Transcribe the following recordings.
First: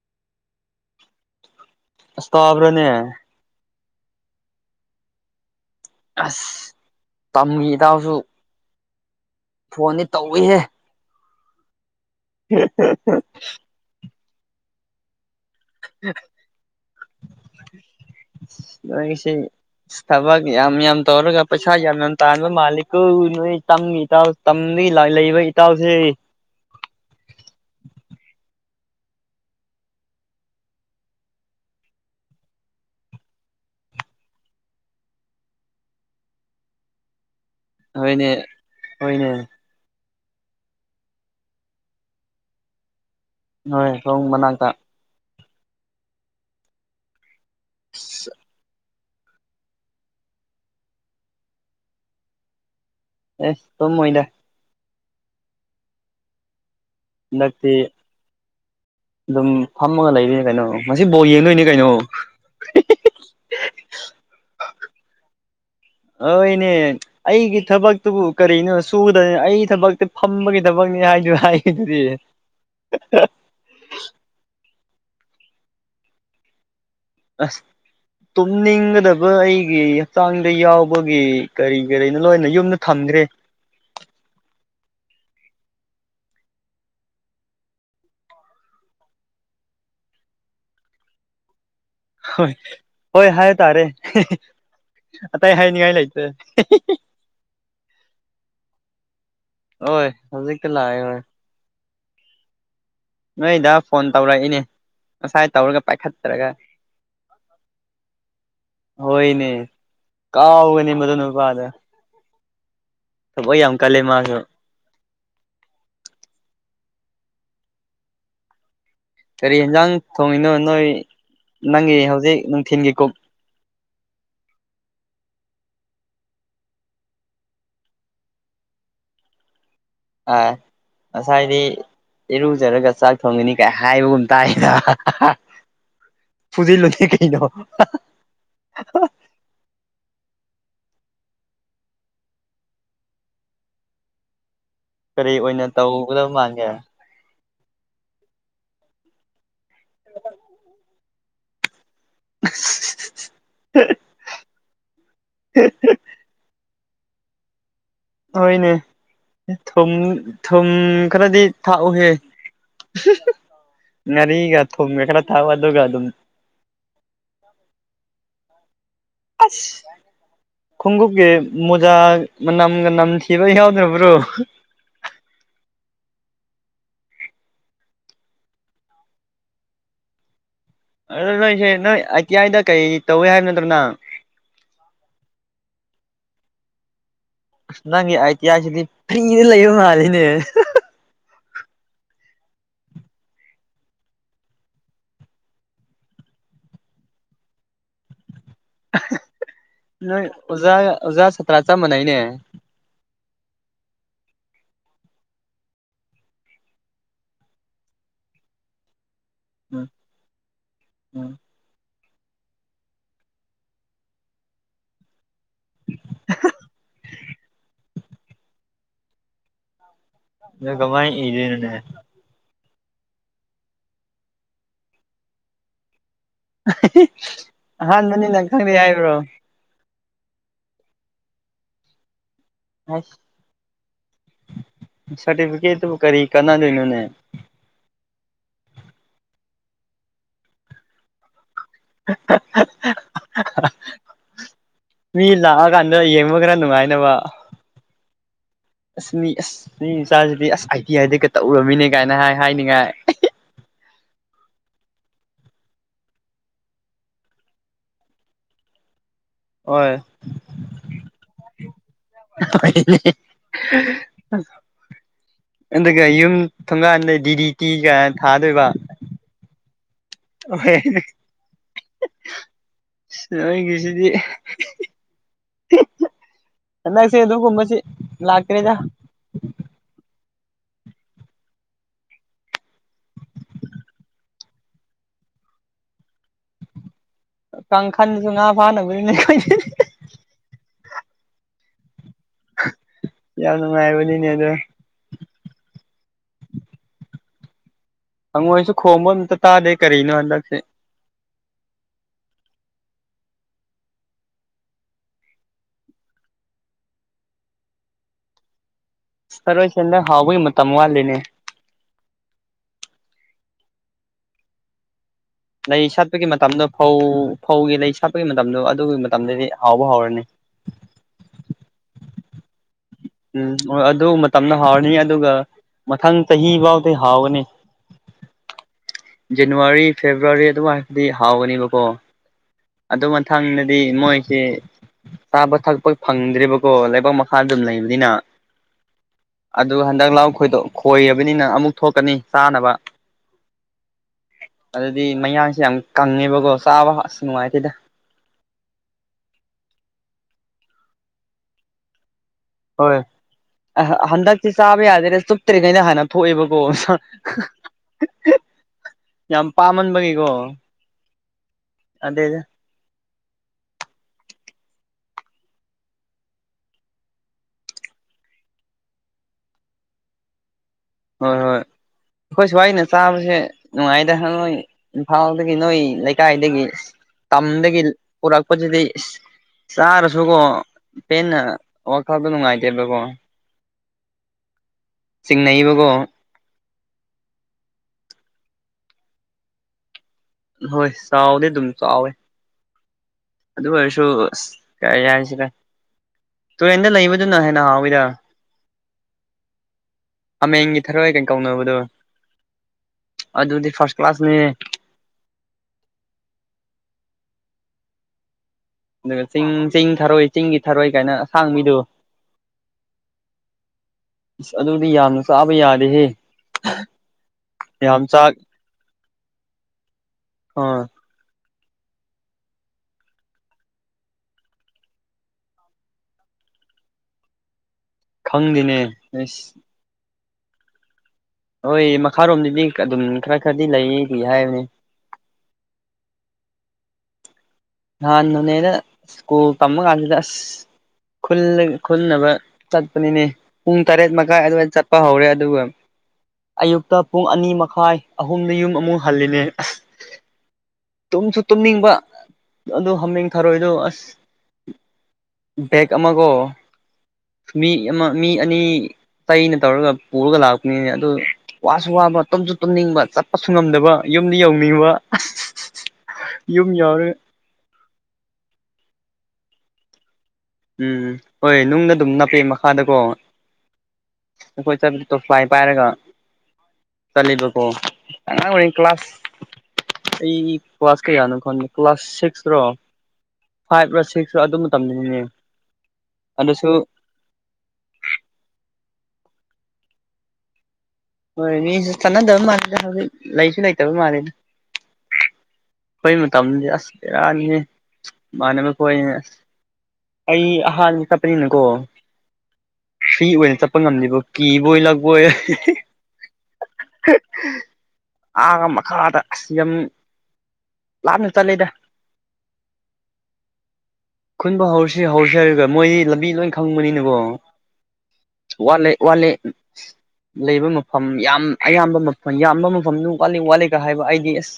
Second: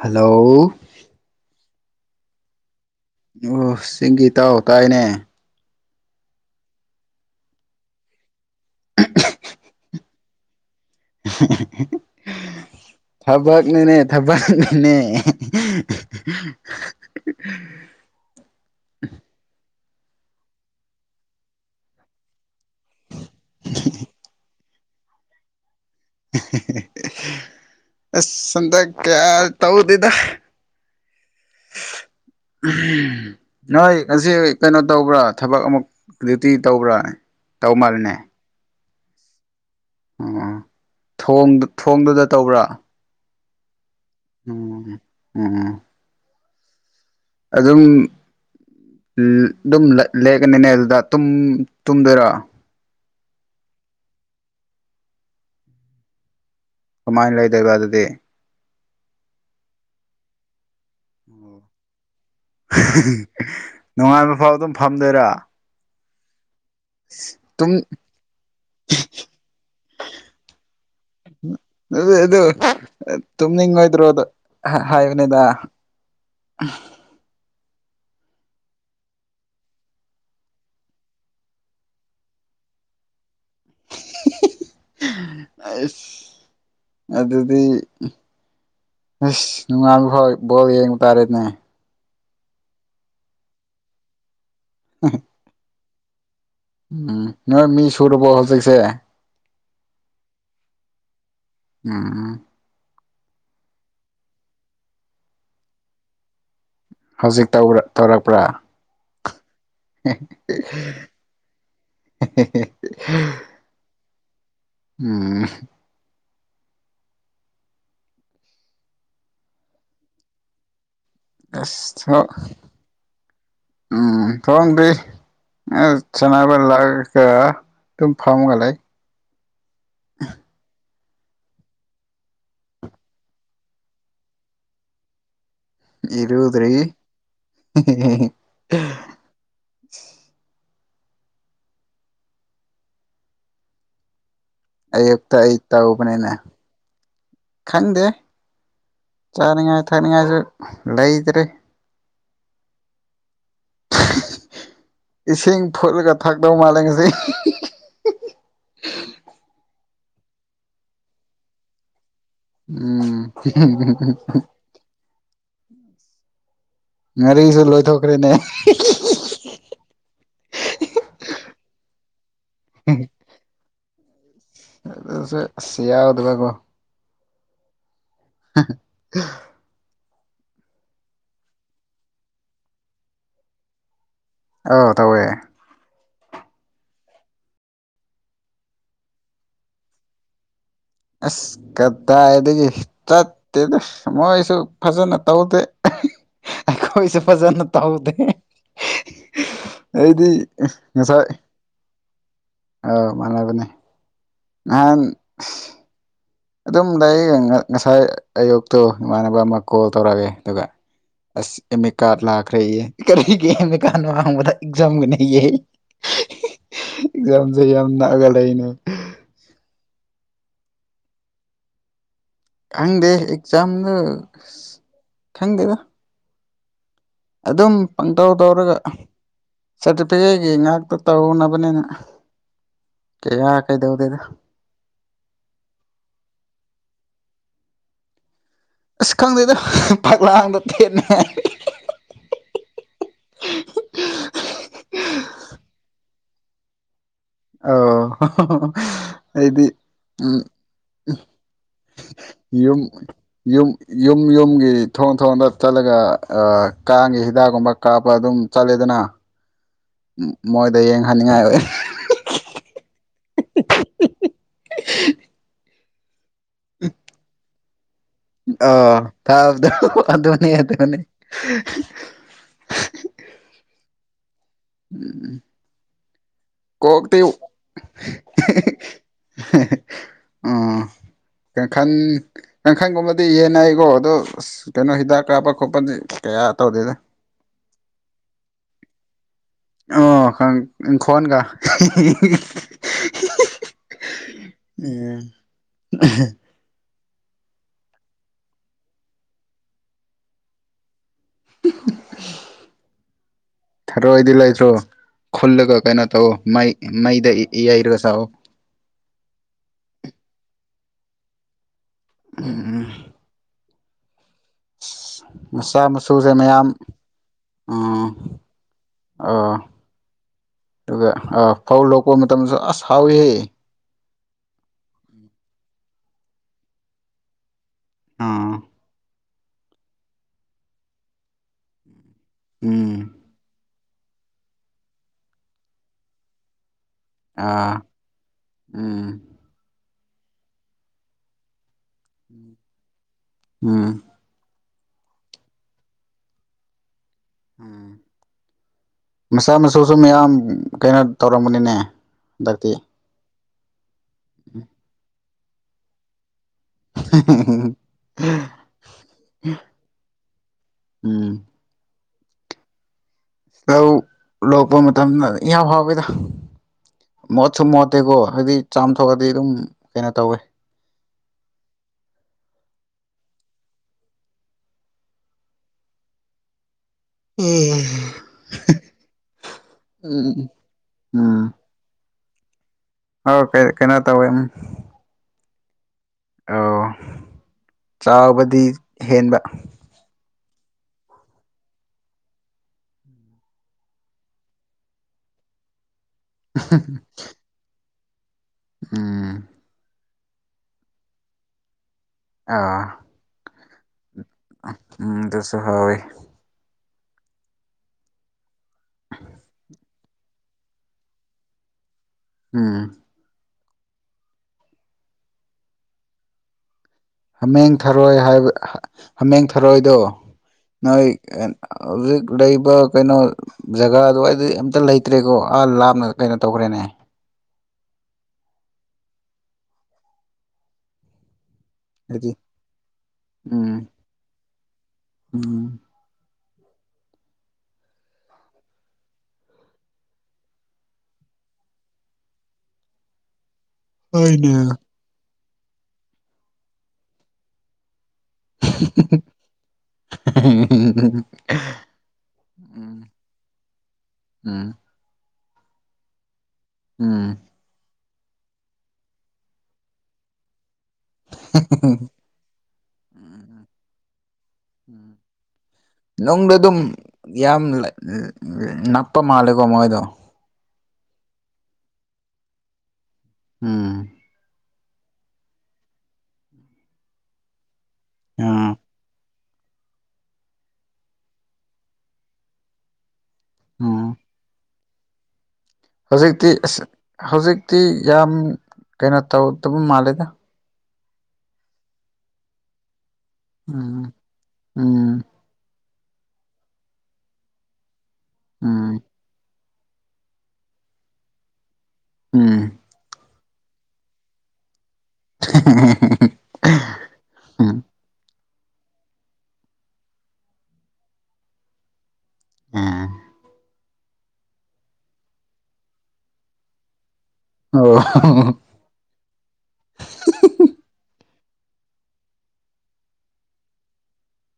hello ꯁꯇꯥꯕꯔꯅꯦ ꯑꯣ ꯁꯤꯡꯒꯤ ꯇꯥꯎꯥꯎ ꯇꯥꯏꯅꯦ ꯑꯁ ꯇꯝꯒꯤ ꯏꯇꯎꯁꯨ ꯐꯣꯟꯅꯤ ꯇꯧꯏꯍꯦ [unintelligible] [unintelligible] ꯊꯕꯅꯦ ꯃꯥꯁ ꯕꯛ ꯌꯥꯝ ꯌꯥꯝ ꯇꯧꯔꯒ ꯄꯩꯁꯥ ꯌꯥꯝ ꯌꯥꯝ ꯇꯥꯟꯕ ꯃꯥꯂꯤꯛ ꯅꯣꯏ ꯇꯝ ꯏꯇꯥꯎ ꯇꯝ ꯗꯒꯤ ꯂ ꯂꯩꯕ ꯏꯇꯥꯎꯁꯦ ꯑꯁ ꯁꯗ ꯀꯌꯥ ꯇꯧꯗꯗ [unintelligible] ꯅꯣꯏ ꯉꯁ ꯀꯩꯅꯣ ꯇꯧꯕ꯭ꯔꯥ ꯊꯕꯛ ꯑꯃꯨꯛ ꯗꯇꯤ ꯇꯧꯕ꯭ꯔꯥ ꯇꯧ ꯍꯣꯏꯅꯦ ꯍꯅꯦ ꯎ ꯊꯣꯡꯗꯨꯗ ꯇꯧꯕ꯭ꯔꯥ ꯍꯣꯏ ꯁꯣꯡ ꯃꯅꯥꯛꯇ ꯎꯝ ꯎꯝ ꯑꯗꯨꯝ ꯑꯗꯨꯝ ꯂꯦꯛꯀꯅꯤꯅꯦ ꯑꯗꯨꯗ ꯇꯨꯝ ꯇꯨꯝꯗꯣꯏꯔꯣ ꯑꯦꯁ ꯇꯝ ꯃꯣꯏꯗ ꯀꯃꯥꯏꯅ ꯂꯩꯗꯣꯏꯕ ꯍꯟꯗꯛꯇꯤ ꯑꯗꯨꯗꯤ ꯑꯗꯨꯝ ꯐꯝꯃꯒ ꯂꯩꯔꯤꯅ ꯀꯩꯅꯣ ꯃꯁꯤ ꯕꯧ ꯌꯦꯡꯗꯣꯏꯅꯦ ꯀꯩꯅꯣ ꯅꯨꯡꯉꯥꯏꯕ ꯐꯥꯎ ꯑꯗꯨꯝ ꯐꯝꯗꯣꯏꯔꯥ ꯑ [unintelligible] [inaudible] ꯑꯩꯒꯤ ꯊꯕꯛꯇꯨꯕꯨ ꯀꯔꯤꯅꯣ ꯁꯨꯒꯗꯕꯅꯤ ꯑꯩꯒꯤ ꯊꯕꯛꯇꯤ ꯐꯝꯕꯒꯤ ꯊꯕꯛꯅꯤ ꯍꯥꯏꯁꯨ ꯍꯥꯏ ꯀ ꯀꯔꯤ ꯑꯗꯨ ꯇꯨꯝꯅꯤꯡꯉꯣꯏꯗ꯭ꯔꯣꯗ ꯍꯥꯏꯕꯅꯤꯗ ꯑꯁ [inaudible] ꯇꯨꯝꯅꯤꯡꯒꯗꯕ ꯑꯩꯒꯤ ꯍꯛꯆꯥꯡꯗ ꯌꯥꯎꯕꯒꯤ ꯀꯔꯤ ꯀꯔꯤꯅꯣ ꯂꯣꯏꯅ ꯌꯨꯝꯗ ꯊꯝꯒ ꯇꯔꯦ ꯑ ꯑꯗꯨꯗꯤ ꯑꯁ ꯅꯨꯡꯉꯕ ꯐꯥꯎ ꯕꯣꯠ ꯌꯦꯡꯕ ꯇꯥꯔꯦꯅꯦ ꯍꯣꯏ ꯍꯣꯏ ꯍꯥꯏ ꯇꯥꯔꯦ ꯑꯇꯩ ꯍꯥꯏꯅꯤꯡꯉꯥꯏ ꯂꯩꯇꯦ ꯎꯝ ꯅ ꯃꯤ ꯁꯨꯔꯔꯕꯣ ꯍꯧꯜ ꯆꯁꯦ ꯍꯣꯏ ꯍꯧꯖꯤꯛꯇ ꯂꯥꯛꯑꯦ ꯍꯣꯏ ꯎꯝ [inaudible] [unintelligible] ꯅꯣꯏꯗ ꯐꯣꯟ ꯇꯧꯔꯛꯏꯅꯦ ꯉꯁꯥꯏ ꯇꯧꯔꯒ ꯄꯥꯏꯈꯠꯇꯔꯒ ꯍꯧꯖꯤꯛ ꯇꯧꯔꯛꯄ꯭ꯔꯥ ꯍꯣꯏꯅꯦ ꯀꯥꯎꯥꯎꯒꯅꯤ ꯃꯗꯨꯅꯕꯥꯥꯗ ꯌꯥꯝ ꯀꯜꯂꯦ ꯃꯥꯁꯨ ꯎꯝ [unintelligible] [inaudible] ꯀꯔꯤ ꯌꯦꯟꯖꯥꯡ ꯊꯣꯡꯉꯤꯅꯣ ꯅꯣꯏ ꯅꯪꯒꯤ ꯑꯁ ꯍꯧꯖꯤꯛ ꯅꯨꯡꯊꯤꯟꯒꯤ ꯀꯨꯛ ꯎꯝ ꯊꯗ [inaudible] [unintelligible] ꯑ ꯆꯅꯥꯕ ꯂꯥꯛꯑꯒ ꯑꯗꯨꯝ ꯐꯝꯒ ꯂꯩ ꯑ [inaudible] [unintelligible] ꯉꯁꯥꯏꯗꯤ ꯏꯔꯨꯖꯔꯒ ꯆꯥꯛ ꯊꯣꯡꯉꯅꯤ ꯀꯥꯏ ꯍꯥꯏꯕꯒꯨꯝ ꯇꯥꯏꯗ ꯐꯖꯤ ꯏꯔꯨꯗ꯭ꯔꯤ [inaudible] ꯂꯣꯅꯤ ꯀꯩꯩꯅ ꯀꯔꯤ ꯑꯩꯛꯇ ꯑꯩ ꯑꯣꯏꯅ ꯇꯧꯒꯗꯕ ꯇꯎꯕꯅꯤꯅꯦ ꯃꯥꯟꯒꯦ ꯈꯪꯗꯦ ꯆꯥꯅꯤꯡꯉꯥꯏ ꯊꯛꯅꯤꯡꯉꯥꯏꯁꯨ ꯂꯩꯇ꯭ꯔꯔꯤ ꯑ [unintelligible] [inaudible] ꯏꯁꯤꯡ ꯐꯨꯠꯂꯒ ꯊꯥꯛꯇꯕ ꯃꯥꯂꯦꯁꯤ ꯍꯣꯏꯅꯦ ꯊꯨꯝ ꯊꯨꯝ ꯈꯔꯗꯤ ꯊꯥꯛꯎꯍꯦ ꯎꯝ ꯉꯔꯤꯒ ꯊ ꯑꯦꯈꯔ ꯊꯥꯕꯗꯧꯒ ꯑꯗꯨꯝ ꯉꯥꯔꯤꯁꯨ ꯂꯣꯏꯊꯣꯛꯈ꯭ꯔꯦꯅꯦ ꯈꯨꯒꯨꯀꯤꯦ ꯃꯣꯖꯥ ꯃ ꯅꯝꯒ ꯅꯝ ꯊꯤꯕ ꯌꯥꯎꯗ꯭ꯔꯕ꯭ꯔꯣ ꯁꯤ ꯌꯥꯎ ꯑꯗꯨꯒ ꯀꯣ [unintelligible] [inaudible] ꯑꯗꯨ ꯅꯣꯏꯁꯦ ꯅꯣꯏ ꯑꯇꯤꯌꯥꯗ ꯀꯩ ꯇꯧꯏ ꯍꯥꯏꯕ ꯅꯠꯇ꯭ꯔꯅ ꯑꯥꯎ ꯇꯧꯋꯦ ꯑꯁ ꯅꯪꯒꯤ ꯑꯇꯤꯍꯁꯤꯗꯤ ꯐ꯭ꯔꯤꯅ ꯂꯩꯕ ꯃꯥꯜꯂꯤꯅꯦ ꯑꯁ ꯀꯗꯥꯏꯗꯒꯤ ꯆꯠꯇꯦꯗ ꯃꯣꯏꯁꯨ ꯐꯖꯅ ꯇꯧꯗꯦ ꯀꯣꯏꯁ ꯐꯖꯅ ꯇꯥꯎꯗꯦ [unintelligible] [inaudible] ꯅꯣꯏ ꯑꯣꯖꯥ ꯉꯁꯥꯏ ꯑꯣꯖꯥ ꯁꯇ꯭ꯔꯥ ꯆ ꯃꯅꯥꯏꯅꯦ ꯑꯥ ꯃꯥꯟꯅꯕꯅꯦ ꯅꯍꯥꯟ ꯑꯗꯨꯝ ꯂꯩ ꯉꯁꯥꯏ ꯑꯌꯨꯛꯇꯣ ꯅꯨꯡꯉꯥꯟꯅꯕ ꯑꯃ ꯎꯝ ꯀꯣꯜ ꯇꯧꯔꯛꯑꯒꯦ ꯑꯗꯨꯒ ꯎꯝ ꯑꯁ ꯑꯦꯃꯤꯛ ꯀꯥꯔ ꯂꯥꯛꯈ꯭ꯔꯦꯌꯦ ꯀꯔꯤꯒꯃꯦ ꯀꯥꯟꯅꯣ ꯋꯥꯥꯡꯕꯗ ꯑꯦꯛꯖꯥꯝꯒꯅꯌꯦ ꯌꯥꯝꯝꯁꯨ ꯌꯥꯝꯝ ꯅꯥꯒꯂꯏꯅ ꯅꯪ ꯀꯃꯥꯏꯅ ꯏꯗꯩꯅꫭꯅꯦ ꯈꯪꯗꯦ ꯑꯦꯛꯖꯥꯝꯗ ꯈꯪꯗꯦꯗ [inaudible] ꯑꯗꯨꯝ ꯄꯪꯇꯧ ꯑꯍꯥꯟꯕꯅꯤꯅ ꯈꯪꯗꯦ ꯇꯧꯔꯒ ꯍꯥꯏꯕ꯭ꯔꯣ ꯁꯥꯔꯇꯤꯐꯤꯀꯦꯠꯒꯤ ꯉꯥꯛꯇ ꯇꯧꯅꯕꯅꯤꯅ ꯀꯌꯥ ꯀꯩꯗꯧꯗꯦꯗ ꯁꯔꯇꯤꯐꯤꯀꯦꯠ ꯇꯨꯕꯨ ꯀꯔꯤ ꯀꯥꯟꯅꯗꫭꯏꯅꫭꯅꯦ ꯑꯁ ꯈꯪꯗꯦꯗ ꯐꯛꯂꯥꯡꯗꯣ ꯊꯦꯠꯅꯤꯉꯥꯥꯏ ꯃꯤ ꯂꯥꯛꯑꯀꯥꯟꯗ ꯌꯦꯡꯕ ꯈꯔ ꯅꯨꯡꯉꯥꯏꯅꯕ ꯑꯣ ꯑꯁ ꯃꯤ ꯑꯁ ꯑꯩꯗꯤ ꯃꯤ ꯎꯝ ꯃꯆꯥꯁꯤꯗꯤ ꯑꯁ ꯑꯥꯏ ꯇꯤ ꯑꯥꯏꯗꯒ ꯇꯧꯔꯝꯃꯤꯅꯦ ꯀꯥꯏꯅ ꯍꯥꯏ ꯌꯨꯝ ꯍꯥꯏꯅꯤꯡꯉꯥꯏ ꯌꯨ ꯌꯨꯝ ꯌꯨꯝ ꯌꯨꯝꯒꯤ ꯊꯣꯡ ꯊꯣꯡꯗ ꯆꯠꯂꯒ ꯑꯥ ꯀꯥꯡꯒꯤ ꯍꯤꯗꯥꯛꯒꯨꯝꯕ ꯀꯥꯞꯄ ꯑꯗꯨꯝ ꯆꯠꯂꯦꯗꯅ ꯍꯣꯏ ꯃꯣꯏꯗ ꯌꯦꯡꯍꯟꯅꯤꯡꯉꯥꯏ ꯑꯣꯏ ꯑꯗꯨꯒ ꯌꯨꯝ ꯊꫭꯡꯒꯥꯥꯟꯗ ꯗꯤ ꯗꯤ ꯇꯤ ꯒ ꯑꯣ ꯊꯥꯕꯗꫭ ꯑꯗꯨꯅꯦ ꯑꯗꯨꯅꯦ ꯅꯣꯏꯒꯤꯁꯤꯗꯤ ꯎꯝ ꯍꯟꯗꯛꯁꯦ ꯀꯣꯛꯇꯤ ꯑꯗꯨ ꯒꯨꯝꯕꯁꯨ ꯂꯥꯛꯇ꯭ꯔꯦꯗ ꯎꯝ ꯀꯥꯡꯈꯟ ꯀꯥꯡꯈꯟꯒꯨꯝꯕꯗꯤ ꯌꯦꯟꯅꯩ ꯀꯣ ꯑꯗꯣ ꯀꯩꯅꯣ ꯍꯤꯗꯥꯛ ꯀꯥꯞꯄ ꯈꯣꯠꯄꯗꯤ ꯀꯌꯥ ꯇꯧꯗꯦꯗ ꯀꯥꯡꯈꯥꯟꯁꯨ ꯉꯥ ꯐꯥꯅꯕꯅꯤꯅꯦ ꯑꯈꫭꯏ ꯑꯣ ꯈꯪꯉꯤ ꯏꯪꯈꫭꯟꯒ ꯌꯥꯝ ꯅꯨꯡꯉꯥꯏꯕꯅꯤ ꯎꯝ ꯍꯪꯉꯣꯏꯁꯨ ꯈꯣꯡꯕ ꯑꯝꯇ ꯇꯥꯗꯦ ꯀꯔꯤꯅꯣ ꯍꯟꯗꯛꯇꯤ [inaudible] ꯊꯔꯣꯏꯗꯤ ꯂꯩꯥꯁꯨ ꯈꯨꯜꯂꯒ ꯀꯩꯅꯣ ꯇꯧꯑꯣ ꯃꯩ ꯃꯩꯗ ꯌꯩꯔꯒ ꯆꯥꯑꯣ ꯆꯔꯣꯏꯁꯦꯟꯗ ꯍꯥꯎꯕꯒꯤ ꯃꯇꯝ ꯋꯥꯠꯂꯤꯅꯦ ꯎꯝ ꯂꯩ ꯃꯆꯥ ꯁꯥꯠꯄꯒꯤ ꯃꯁꯨꯁꯦ ꯃꯇꯝꯗꯣ ꯃꯌꯥꯝ ꯐꯧ ꯐꯧꯒꯤ ꯂꯩ ꯎꯝ ꯁꯥꯠꯄꯒꯤ ꯃꯇꯝꯗꯣ ꯑꯗꯨꯒꯤ ꯃꯇꯝꯗꯗꯤ ꯑꯣ ꯍꯥꯎꯕ ꯍꯧꯎꯔꯅꯤ ꯑꯗꯨꯒ ꯐꯧ ꯂꯣꯛꯄ ꯃꯇꯝꯗ ꯑꯁ ꯍꯥꯎꯋꯤꯍꯦ ꯎꯝ ꯑꯣ ꯑꯗꯨ ꯃꯇꯝꯗ ꯍꯥꯎꯔꯅꯤ ꯑꯗꯨꯒ ꯃꯊꯪ ꯆꯍꯤ ꯐꯥꯎꯗꯤ ꯍꯥꯎꯒꯅꯤ ꯑꯥ ꯖꯅꯋꯥꯔꯤ ꯐꯦꯕ꯭ꯔꯨꯋꯥꯔꯤ ꯑꯗꯨꯋꯥꯏꯗꯗꯤ ꯍꯥꯎꯒꯅꯦꯕꯀꯣ ꯑꯗꯨ ꯎꯝ ꯃꯊꯪ ꯗꯤ ꯃꯣꯏꯁꯦ ꯆꯥꯕ ꯊꯛꯄ ꯐꯪꯗ꯭ꯦꯔꯤꯕꯀꯣ ꯂꯩ ꯃꯈꯥ ꯗꯨꯝ ꯑꯥ ꯂꯩꯕꯅꯤꯅ ꯎꯝ ꯑꯗꯨꯒ ꯍꯟꯗꯛ ꯂꯥꯎ ꯈꯣꯏꯗꯣꯛ ꯈꯣꯏꯔꯕꯅꯤꯅ ꯑꯃꯨꯛ ꯊꯣꯛꯀꯅꯤ ꯆꯥꯅꯕ ꯑꯗꯨꯗꯤ ꯃꯌꯥꯡꯁꯦ ꯌꯥꯝ ꯀꯪꯉꯦꯕꯀꯣ ꯆꯥꯕ ꯑꯁ ꯅꯨꯡꯉꯥꯏꯇꯦꯗ ꯎꯝ ꯃꯆꯥ ꯃꯁꯨꯁꯨ ꯃꯌꯥꯝ ꯀꯩꯅꯣ ꯇꯧꯔꯝꯃꯅꯤꯅꯦ ꯍꯟꯗꯛꯇꯤ ꯑ ꯍꯟꯗꯛꯇꯤ ꯆꯥꯕ ꯌꯥꯗꯦꯗ ꯆꯨꯞꯇ꯭ꯔꯤꯉꯩꯩꯅ ꯍꯥꯟꯅ ꯊꯣꯛꯑꯦꯕ ꯕꫭ ꯁ ꯌꯥꯝ ꯄꯥꯝꯃꯟꯕꯒꯤꯀꯣ ꯎꯝ ꯑꯗꯩꯗ ꯂꯧ ꯔꫭꯛꯄ ꯃꯇꯝꯗ ꯌꯥꯝ ꯍꯥꯎꯋꯦꯗ ꯃꯣꯠꯁꯨ ꯃꯣꯠꯇꯦꯀꯣ ꯍꯥꯏꯕꯗꯤ ꯆꯥꯝꯊꯣꯛꯑꯗꯤ ꯑꯗꯨꯝ ꯀꯩꯅꯣ ꯇꯧꯋꯦ ꯍꯣꯏ ꯍꯣꯏ ꯑꯩꯈꯣꯏ ꯁ꯭ꯋꯥꯏꯅ ꯆꯥꯕꯁꯦ ꯅꯨꯡꯉꯥꯏꯗ ꯅꯣꯏ ꯏꯝꯐꯥꯜꯗꯒꯤ ꯅꯣꯏ ꯂꯩꯀꯥꯏꯗꯒꯤ ꯎꯝ ꯇꯝꯗꯒꯤ ꯄꯨꯔꯛꯄꯁꯤꯗꯤ ꯏꯁ ꯆꯥꯔꯁꯨꯀꯣ ꯎꯝ ꯄꯦꯟꯅ ꯐꯥꯕ ꯅꯨꯡꯉꯥꯏ ꯑꯥꯎ ꯀꯩ ꯀꯩꯅꫭ ꯇꯧꯑꯦ ꯎꯝ ꯅꯩꯕꯒꯣ ꯑꯣ ꯆꯥꯎꯕꯗꯤ ꯍꯦꯟꯕ ꯍꯣꯏ ꯆꯥꯎꯗꯤ ꯑꯗꯨꯝ ꯆꯥꯎꯋꯦ ꯑꯗꯨ ꯑꯣꯏꯔꯁꯨ ꯑꯁ ꯀꯩ ꯍꯥꯏꯁꯤꯔ ꯇꯨꯔꯦꯟꯗ ꯂꯩꯕꯗꯨꯅ ꯍꯦꯟꯅ ꯍꯥꯎꯋꯤꯗ ꯎꯝ ꯍꯥꯃꯦꯡꯒꯤ ꯊꯔꯑꯣꯏ ꯀꯩꯅ ꯀꯧꯅꯕꯗꯣ ꯑꯗꯨꯗꯤ ꯐꯥꯔꯁ ꯀ꯭ꯂꯥꯁꯅꯦ ꯑ ꯎꯝ ꯇꯁꯨ ꯍ ꯑꯗꯨꯒ ꯆꯤꯡ ꯆꯤꯡ ꯊꯔꯣꯏ ꯆꯤꯡꯒꯤ ꯊꯔꯣꯏ ꯀꯥꯏꯅ ꯑꯁꯥꯡ ꯃꯤꯗꯨ ꯎꯝ ꯑꯁ ꯑꯗꯨꯗꯤ ꯌꯥꯝꯅ ꯆꯥꯕ ꯌꯥꯔꯦꯍꯦ ꯍꯥꯃꯦꯡ ꯊꯔꯣꯏ ꯍꯥꯏꯕ ꯍꯥꯃꯦꯡ ꯊꯔꯣꯏꯗꯣ ꯑ ꯅꯣꯏ ꯍꯧꯖꯤꯛ ꯂꯩꯕ ꯀꯩꯅꯣ ꯖꯒꯥ ꯑꯗꯨꯋꯥꯗꯤ ꯑꯝꯇ ꯂꯩꯇ꯭ꯔꯦꯀꯣ ꯑꯥ ꯂꯥꯞꯅ ꯀꯩꯅꯣ ꯇꯧꯈ꯭ꯔꯦ ꯅꯦ ꯈꯪꯗꯤꯅꯦꯁ ꯍꯣꯏ ꯍꯥꯏꯗꯤ ꯃꯈꯥꯔꯣꯝꯗꯗꯤ ꯑꯗꯨꯝ ꯈꯔ ꯈꯔꯗꯤ ꯎꯝ ꯂꯩꯗꯤ ꯍꯥꯏꯕꯅꯦ ꯎꯝ ꯅꯍꯥꯟꯅꯅꯦꯅ ꯁ꯭ꯀꯨꯜ ꯇꯃ ꯀꯥꯟꯁꯤꯗ ꯑꯁ ꯈꯨꯜꯅꯕ ꯆꯠꯄꯅꯤꯅꯦ ꯄꯨꯡ ꯇꯔꯦꯠ ꯃꯈꯥꯏ ꯍꯣꯏꯅꯦ ꯑꯗꯨꯋꯥꯏꯗ ꯆꯠꯄ ꯍꯧꯔꯦ ꯑꯗꯨꯒ ꯑꯌꯨꯛꯇ ꯄꯨꯡ ꯑꯅꯤ ꯃꯈꯥꯏ ꯑꯍꯨꯝꯗ ꯌꯨꯝ ꯑꯃꯨꯛ ꯍꯜꯂꯤꯅꯦ ꯇꯨꯝꯁꯨ ꯇꯨꯝꯅꯤꯡꯕ ꯑꯗꯨ ꯎꯝ ꯍꯥꯃꯦꯡ ꯊꯥꯔꯣꯏꯏꯗꯣ ꯑꯁ ꯎꯝ ꯕꯦꯛ ꯑꯃꯒꯣ ꯎꯝ ꯃꯤ ꯑꯃ ꯃꯤ ꯑꯅꯤ ꯇꯩꯅ ꯇꯧꯔꯒ ꯄꯨꯔꯒ ꯂꯥꯛꯄ ꯅꯦ ꯑꯗꯨ ꯋꯥꯁꯨ ꯋꯥꯕ ꯇꯨꯝꯁꯨ ꯇꯨꯝꯅꯤꯡꯕ ꯆꯠꯄꯁꯨ ꯉꯝꯗꯕ ꯌꯨꯝꯗ ꯌꯧꯅꯤꯡꯕ ꯎꯝ ꯅꯨꯡꯗ ꯌꯨꯝ ꯑꯗꯨꯝ ꯌꯥꯔꯦ ꯌꯥꯝ ꯅꯞꯄ ꯃꯥꯜꯂꯦꯀꯣ ꯃꯣꯏꯗꯣ ꯎꯝ ꯍꯣꯏ ꯅꯨꯡꯅ ꯑꯗꯨꯝ ꯅꯞꯄꯦ ꯃꯈꯥꯗꯀꯣ ꯎꯝ ꯑꯩꯈꯣꯏ ꯆꯠꯄ ꯇꯣꯐ꯭ꯂꯥꯏ ꯄꯥꯏꯔꯒ ꯆꯠꯂꯤꯕꯀꯣ ꯑꯉꯥꯡ ꯑꯣꯏ ꯎꯝ ꯀ ꯀ꯭ꯂꯥꯁꯥꯁ ꯑꯩ ꯀ꯭ꯂꯥꯁ ꯀꯌꯥꯅꯣ ꯈꯪꯉꯦ ꯀ꯭ꯂꯥꯁ ꯁꯤꯛꯁ꯭ꯔꯣ ꯐꯥꯏꯚ ꯔꯥ ꯎꯝ ꯁꯤꯛꯁꯁꯨꯥ ꯑꯗꯨ ꯃꯇꯝꯗꯅꯤꯅꯦ ꯍꯧꯖꯤꯛꯇꯤ ꯑꯗꯨꯁꯨ ꯑꯁ ꯍꯧꯖꯤꯛꯇꯤ ꯌꯥꯝ ꯀꯩꯅꯣ ꯇꯧꯗꯕ ꯃꯥꯜꯂꯦꯗ ꯍꯣꯏ ꯃꯤꯁꯨ ꯆꯥꯟꯅꯗꯕ ꯃꯥꯜꯂꯤꯦꯗ ꯍꯧꯖꯤꯛ ꯂꯩꯁꯨ ꯂꯩꯇꯕ ꯎꯝ ꯃꯥꯜꯂꯤꯅꯦ ꯎꯝ ꯑꯩꯈꯣꯏ ꯃꯇꯝꯗꯤ ꯑꯁ ꯏꯔꯥꯟꯅꯤ ꯏꯥꯟꯅꯕ ꯎꯝ ꯈꯣꯏꯅꯦ ꯑꯁ ꯑꯩ ꯑꯍꯥꯟꯕ ꯆꯄꯅꯤꯅꯀꯣ ꯎꯝ ꯑꯣꯏꯅ ꯆꯠꯄ ꯉꯝꯂꯤꯕ ꯀꯤꯕꯣꯏ ꯂ ꯍ ꯎꯝ ꯑꯥꯒ ꯃꯈꯥꯗ ꯑꯁ ꯌꯥꯝ ꯂꯥꯞꯅ ꯆꯠꯂꯤꯗ ꯎꯝ ꯈꯨꯟꯕ ꯍꯧꯁꯤ ꯍꯧꯁꯤ ꯍꯥꯏꯔꯒ ꯃꯣꯏꯗꯤ ꯂꯝꯕꯤ ꯂꯣꯏ ꯈꯪꯕꯅꯤꯅ ꯠꯂꯦ ꯑꯣ ꯋꯥꯠꯂꯦ ꯂꯩꯕ ꯃꯐꯝ ꯌꯥꯝ ꯑꯌꯥꯝꯕ ꯃꯐꯝ ꯌꯥꯝꯕ ꯃꯐꯝꯗꯨ ꯋꯥꯠꯂꯤ ꯋꯥꯠꯂꯤꯒ ꯍꯥꯏꯕ ꯑꯩꯗꯤ ꯑꯁ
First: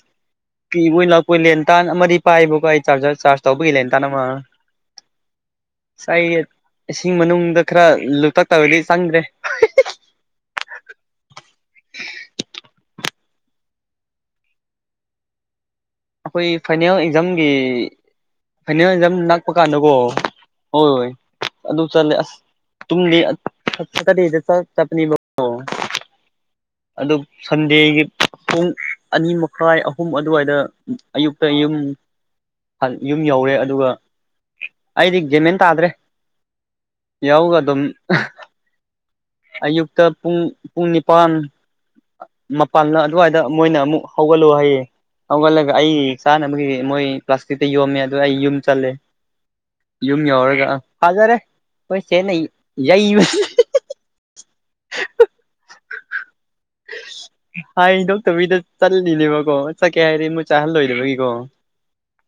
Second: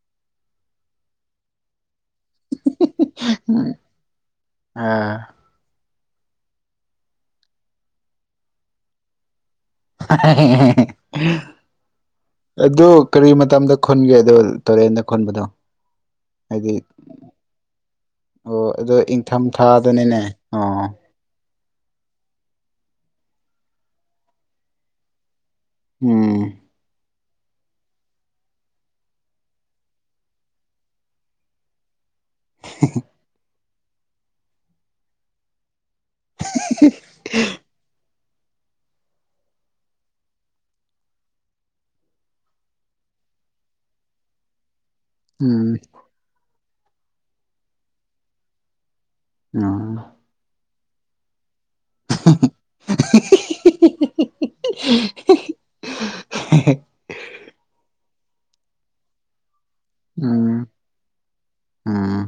ꯀꯤ ꯑꯣꯏꯅ ꯑꯩꯈꯣꯏ ꯂꯦꯟꯇꯥꯟ ꯑꯃꯗꯤ ꯄꯥꯏꯕꯨꯀ ꯑꯩ ꯆꯥꯖꯔ ꯆꯥꯔꯖ ꯇꯧꯕꯧꯕꯒ ꯇꯅꯃ ꯑꯥ ꯁ ꯑꯩ ꯏꯁꯤꯡ ꯃꯅꯨꯡꯗ ꯈꯔ ꯂꯣꯛꯇꯥꯛ ꯇꯕꯗꯤ ꯆꯪꯗ꯭ꯔꯦ ꯑꯗꯨ ꯀꯔꯤ ꯃꯇꯝꯗ ꯈꯨꯟꯒꯦ ꯑꯗꯣ ꯇꯨꯔꯦꯟꯗ ꯈꯨꯟꯕꯗꯣ ꯑꯩꯈꯣꯏ ꯍꯥꯏꯗꯤ ꯐꯥꯏꯅꯦꯜ ꯑꯦꯛꯖꯥꯝꯒꯤ ꯑꯣ ꯑꯗꯣ ꯐꯅꯦꯛꯖꯝ ꯏꯪꯊꯝ ꯅꯛꯄ ꯀꯥꯟꯗꯀꯣ ꯊꯥꯗꯅꯤꯅꯦ ꯑꯣ ꯍꯣꯏ ꯍꯣꯏ ꯑꯗꯨ ꯆꯠꯂꯦ ꯑꯁ ꯇꯗꯤ ꯀ ꯆ ꯆꯠꯅꯤ ꯎꯝ ꯑꯗꯨ ꯁꯟꯗꯦꯒꯤ ꯄꯨꯡ ꯑꯅꯤ ꯃꯈꯥꯏ ꯑꯍꯨꯝ ꯑꯗꯨꯋꯥꯏꯗ ꯑꯌꯨꯛꯇ ꯌꯨꯝ ꯌꯨꯝ ꯌꯧꯔꯦ ꯑꯗꯨꯒ ꯑꯩꯗꯤ ꯖꯦꯃꯦꯟ ꯇꯥꯗ꯭ꯔꯦ ꯌꯥꯎꯒ ꯑꯗꯨꯝ ꯑꯌꯨꯛꯇ ꯄꯨꯡ ꯄꯨꯡ ꯅꯤꯄꯥꯟ ꯃꯄꯥꯟꯅ ꯑꯗꯨꯋꯥꯏꯗ ꯃꯣꯏꯅ ꯑꯃꯨꯛ ꯍꯧꯒꯠꯂꯨ ꯍꯥꯏꯌꯦ ꯍꯧꯒꯠꯂꯒ ꯎꯝ ꯑꯩ ꯆꯥꯅꯕꯒꯤ ꯃꯣꯏ ꯄ꯭ꯂꯥꯁꯇꯤꯛꯇ ꯌꯣꯝꯃꯦ ꯑꯗꯨ ꯑꯩ ꯌꯨꯝ ꯆꯜꯂꯦ ꯑꯣ ꯌꯃꯤ ꯌꯥꯎꯔꯒ ꯍꯖꯔꯦ ꯍꯣꯏꯁꯦ ꯅ ꯌꯏ [unintelligible] ꯃꯤꯗ ꯆꯜꯂꯤꯅꯦꯕ ꯀꯣ ꯆꯠꯀꯦ ꯍꯥꯏꯔ ꯃꯣꯏ ꯎꯝ ꯆꯥꯍꯜꯂꯣꯏꯗꯕꯒꯤꯀꯣ ꯎꯝ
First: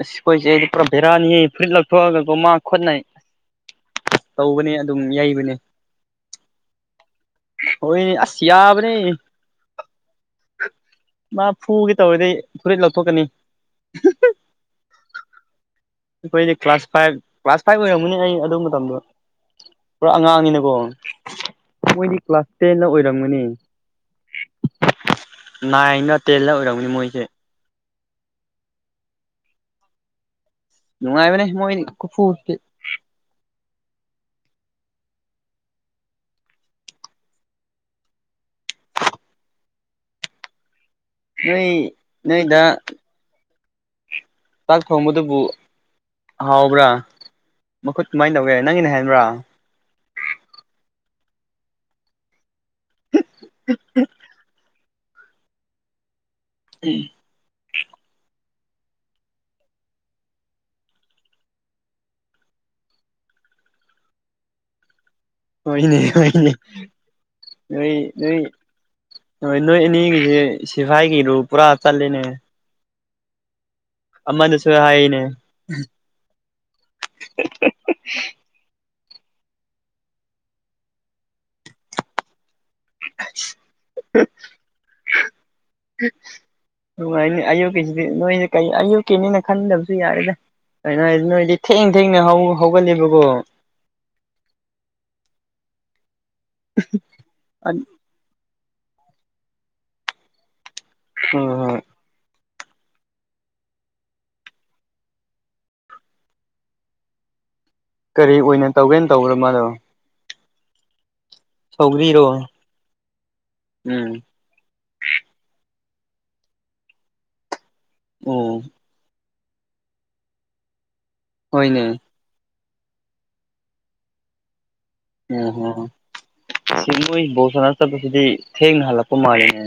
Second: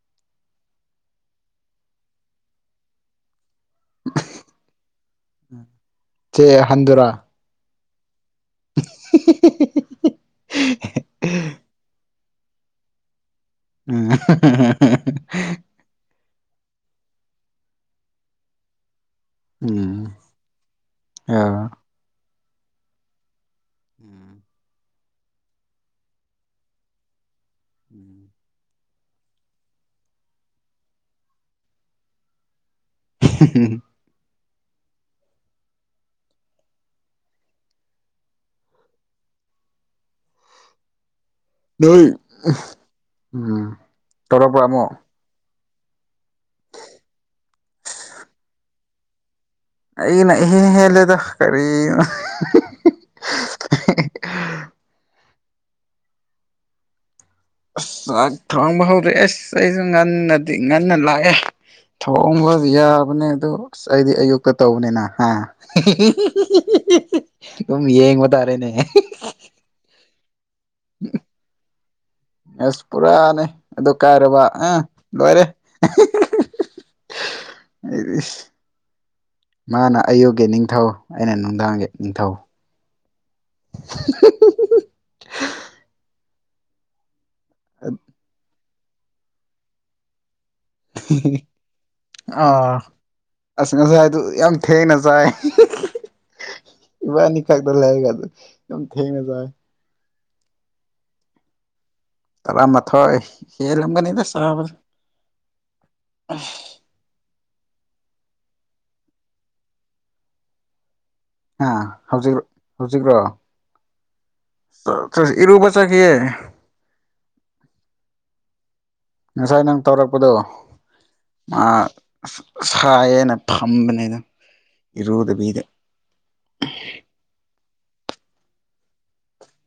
ꯑ ꯀꯣꯏꯁꯦ ꯑꯩꯗꯤ ꯄꯨꯔꯥ ꯕꯦꯔꯥꯅꯤ ꯐꯨꯔꯤꯠ ꯂꯧꯊꯣꯛꯑꯒꯀꯣ ꯃꯥ ꯈꯣꯠꯅꯩ ꯇꯧꯕꯅꯤ ꯆꯦ ꯍꯟꯗꯨꯔꯥ ꯍꯣꯏꯅꯤ ꯍꯁꯤ ꯌꯥꯕꯅꯤ ꯃꯥ ꯐꯨꯒꯤ ꯇꯧꯔꯤꯗꯩ ꯐꯨꯔꯤꯠ ꯂꯧꯊꯣꯛꯀꯅꯤ ꯎꯝ ꯑꯩꯈꯣꯏꯗꯤ ꯀ꯭ꯂꯥꯁ ꯐꯥꯏꯚ ꯀ꯭ꯂꯥꯁ ꯐꯥꯏꯚ ꯑꯣꯏꯔꯝꯃꯅꯦ ꯑꯩ ꯑꯗꯨ ꯃꯇꯝꯗꯣ ꯎꯝ ꯄꯨꯔꯥ ꯑꯉꯥꯡꯅꯤꯅꯀꯣ ꯑ ꯃꯣꯏꯒꯤ ꯀ꯭ꯂꯥꯁ ꯇꯦꯟꯅ ꯑꯣꯏꯔꯝꯒꯅꯤ ꯅꯥꯏꯟꯒ ꯇꯦꯟꯗ ꯎꯔꯝꯅꯤ ꯃꯣꯏꯁꯦ ꯅꯨꯡꯉꯥꯏꯕꯅꯦ ꯃꯣꯏꯅꯤ ꯀꯨ [unintelligible] ꯅꯣꯏ ꯎꯝ ꯇꯧꯔꯛꯄ꯭ꯔꯥ ꯇꯥꯛ ꯑꯃꯨꯛ ꯊꯣꯡꯃꯗꯕꯨ ꯍꯥꯎꯕ꯭ꯔꯥ ꯃꯈꯨꯠ ꯀꯃꯥꯏꯅ ꯇꯧꯒꯦ ꯅꯪꯒꯤꯅꯦ ꯍꯥꯏꯕ꯭ꯔꯥ ꯑꯩꯅ ꯍꯅꯦ ꯍꯂꯦꯗ ꯀꯔꯤ ꯎꯝ ꯑꯁ ꯆꯥꯛ ꯊꯣꯡꯕ ꯍꯧꯔꯛꯑꯦ ꯑꯁ ꯑꯩꯁꯨ ꯉꯟꯅꯗꯤ ꯉꯟꯅ ꯂꯥꯛꯑꯦ ꯊꯣꯡꯕ ꯌꯥꯕꯅꯦ ꯑꯗꯨ ꯑꯁ ꯑꯩꯗꯤ ꯑꯌꯨꯛꯇ ꯇꯧꯕꯅꯤꯅ ꯍꯥ ꯍꯣꯏꯅꯦ ꯍꯣꯏꯅꯦ ꯑꯗꯨꯝ ꯅꯣꯏ ꯌꯦꯡꯕ ꯅꯣꯏ ꯇꯥꯔꯦꯅꯦ ꯍꯣꯏ ꯅꯣꯏ ꯑꯅꯤꯒꯤꯁꯦ ꯁꯤꯐꯥꯏꯒꯤꯔꯨ ꯄꯨꯔꯥ ꯍꯥ ꯆꯂꯅꯦ ꯑꯁ ꯄꯨꯔꯥꯅꯦ ꯑꯗꯨ ꯀꯥꯏꯔꯕ ꯑꯥ ꯍꯥꯏꯅꯦ ꯂꯣꯏꯔꯦ ꯑꯩꯗꯤ ꯃꯥꯅ ꯑꯌꯨꯛꯒꯤ ꯅꯤꯡꯊꯧ ꯑꯩꯅ ꯅꯨꯡꯗꯥꯡꯒꯤ ꯅꯤꯡꯊꯧ ꯑꯉꯅꯦ ꯑꯌꯨꯛꯀꯤꯁꯤꯗꯤ ꯅꯣꯏꯁꯦ ꯀꯩ ꯑꯌꯨꯛꯀꯤꯅꯤꯅ ꯈꯟꯗꯕꯁꯨ ꯌꯥꯔꯦꯗ ꯍ ꯅꯣꯏꯗꯤ ꯊꯦꯡ ꯊꯦꯡꯅ ꯑꯥ ꯍꯧꯒꯠꯂꯦꯕꯀꯣ ꯑꯁ ꯉꯁꯥꯏꯗꯨ ꯌꯥꯝ ꯊꯦꯡꯅ ꯆꯥꯏ ꯏꯕꯥꯅꯤ ꯈꯥꯛꯗ ꯂꯩꯥꯏꯔ ꯀꯗ ꯌꯥꯝ ꯊꯅ ꯆꯥꯏ ꯍ ꯍꯣꯏ ꯇꯔꯥ ꯃꯊꯣ ꯍꯦ ꯂ ꯑꯃꯒꯅꯤꯗ ꯆ ꯑ ꯀꯔꯤ ꯑꯣꯏꯅ ꯇꯧꯒꯦꯅ ꯇꯧꯕ꯭ꯔ ꯃꯥꯂꯣ ꯑ ꯍꯧꯖꯤꯛ ꯍꯧꯖꯤꯛ꯭ꯔꯣ ꯎꯝ ꯏꯔꯕꯁꯆꯥ ꯀ ꯎꯝ ꯉꯁꯥꯏ ꯅꯪ ꯇꯧꯔꯛꯄꯗꯣ ꯍꯣꯏꯅꯦ ꯁꯥꯏꯌꯦꯅ ꯐꯝꯕꯅꯤꯗ ꯎ ꯏꯔꯨꯗꯕꯤꯗ ꯍ ꯁꯤꯒ ꯣ ꯁꯔ ꯆꯠꯄꯁꯤꯗꯤ ꯊꯦꯡꯅ ꯍꯜꯂꯛꯄ ꯃꯥꯜꯂꯦꯅꯦ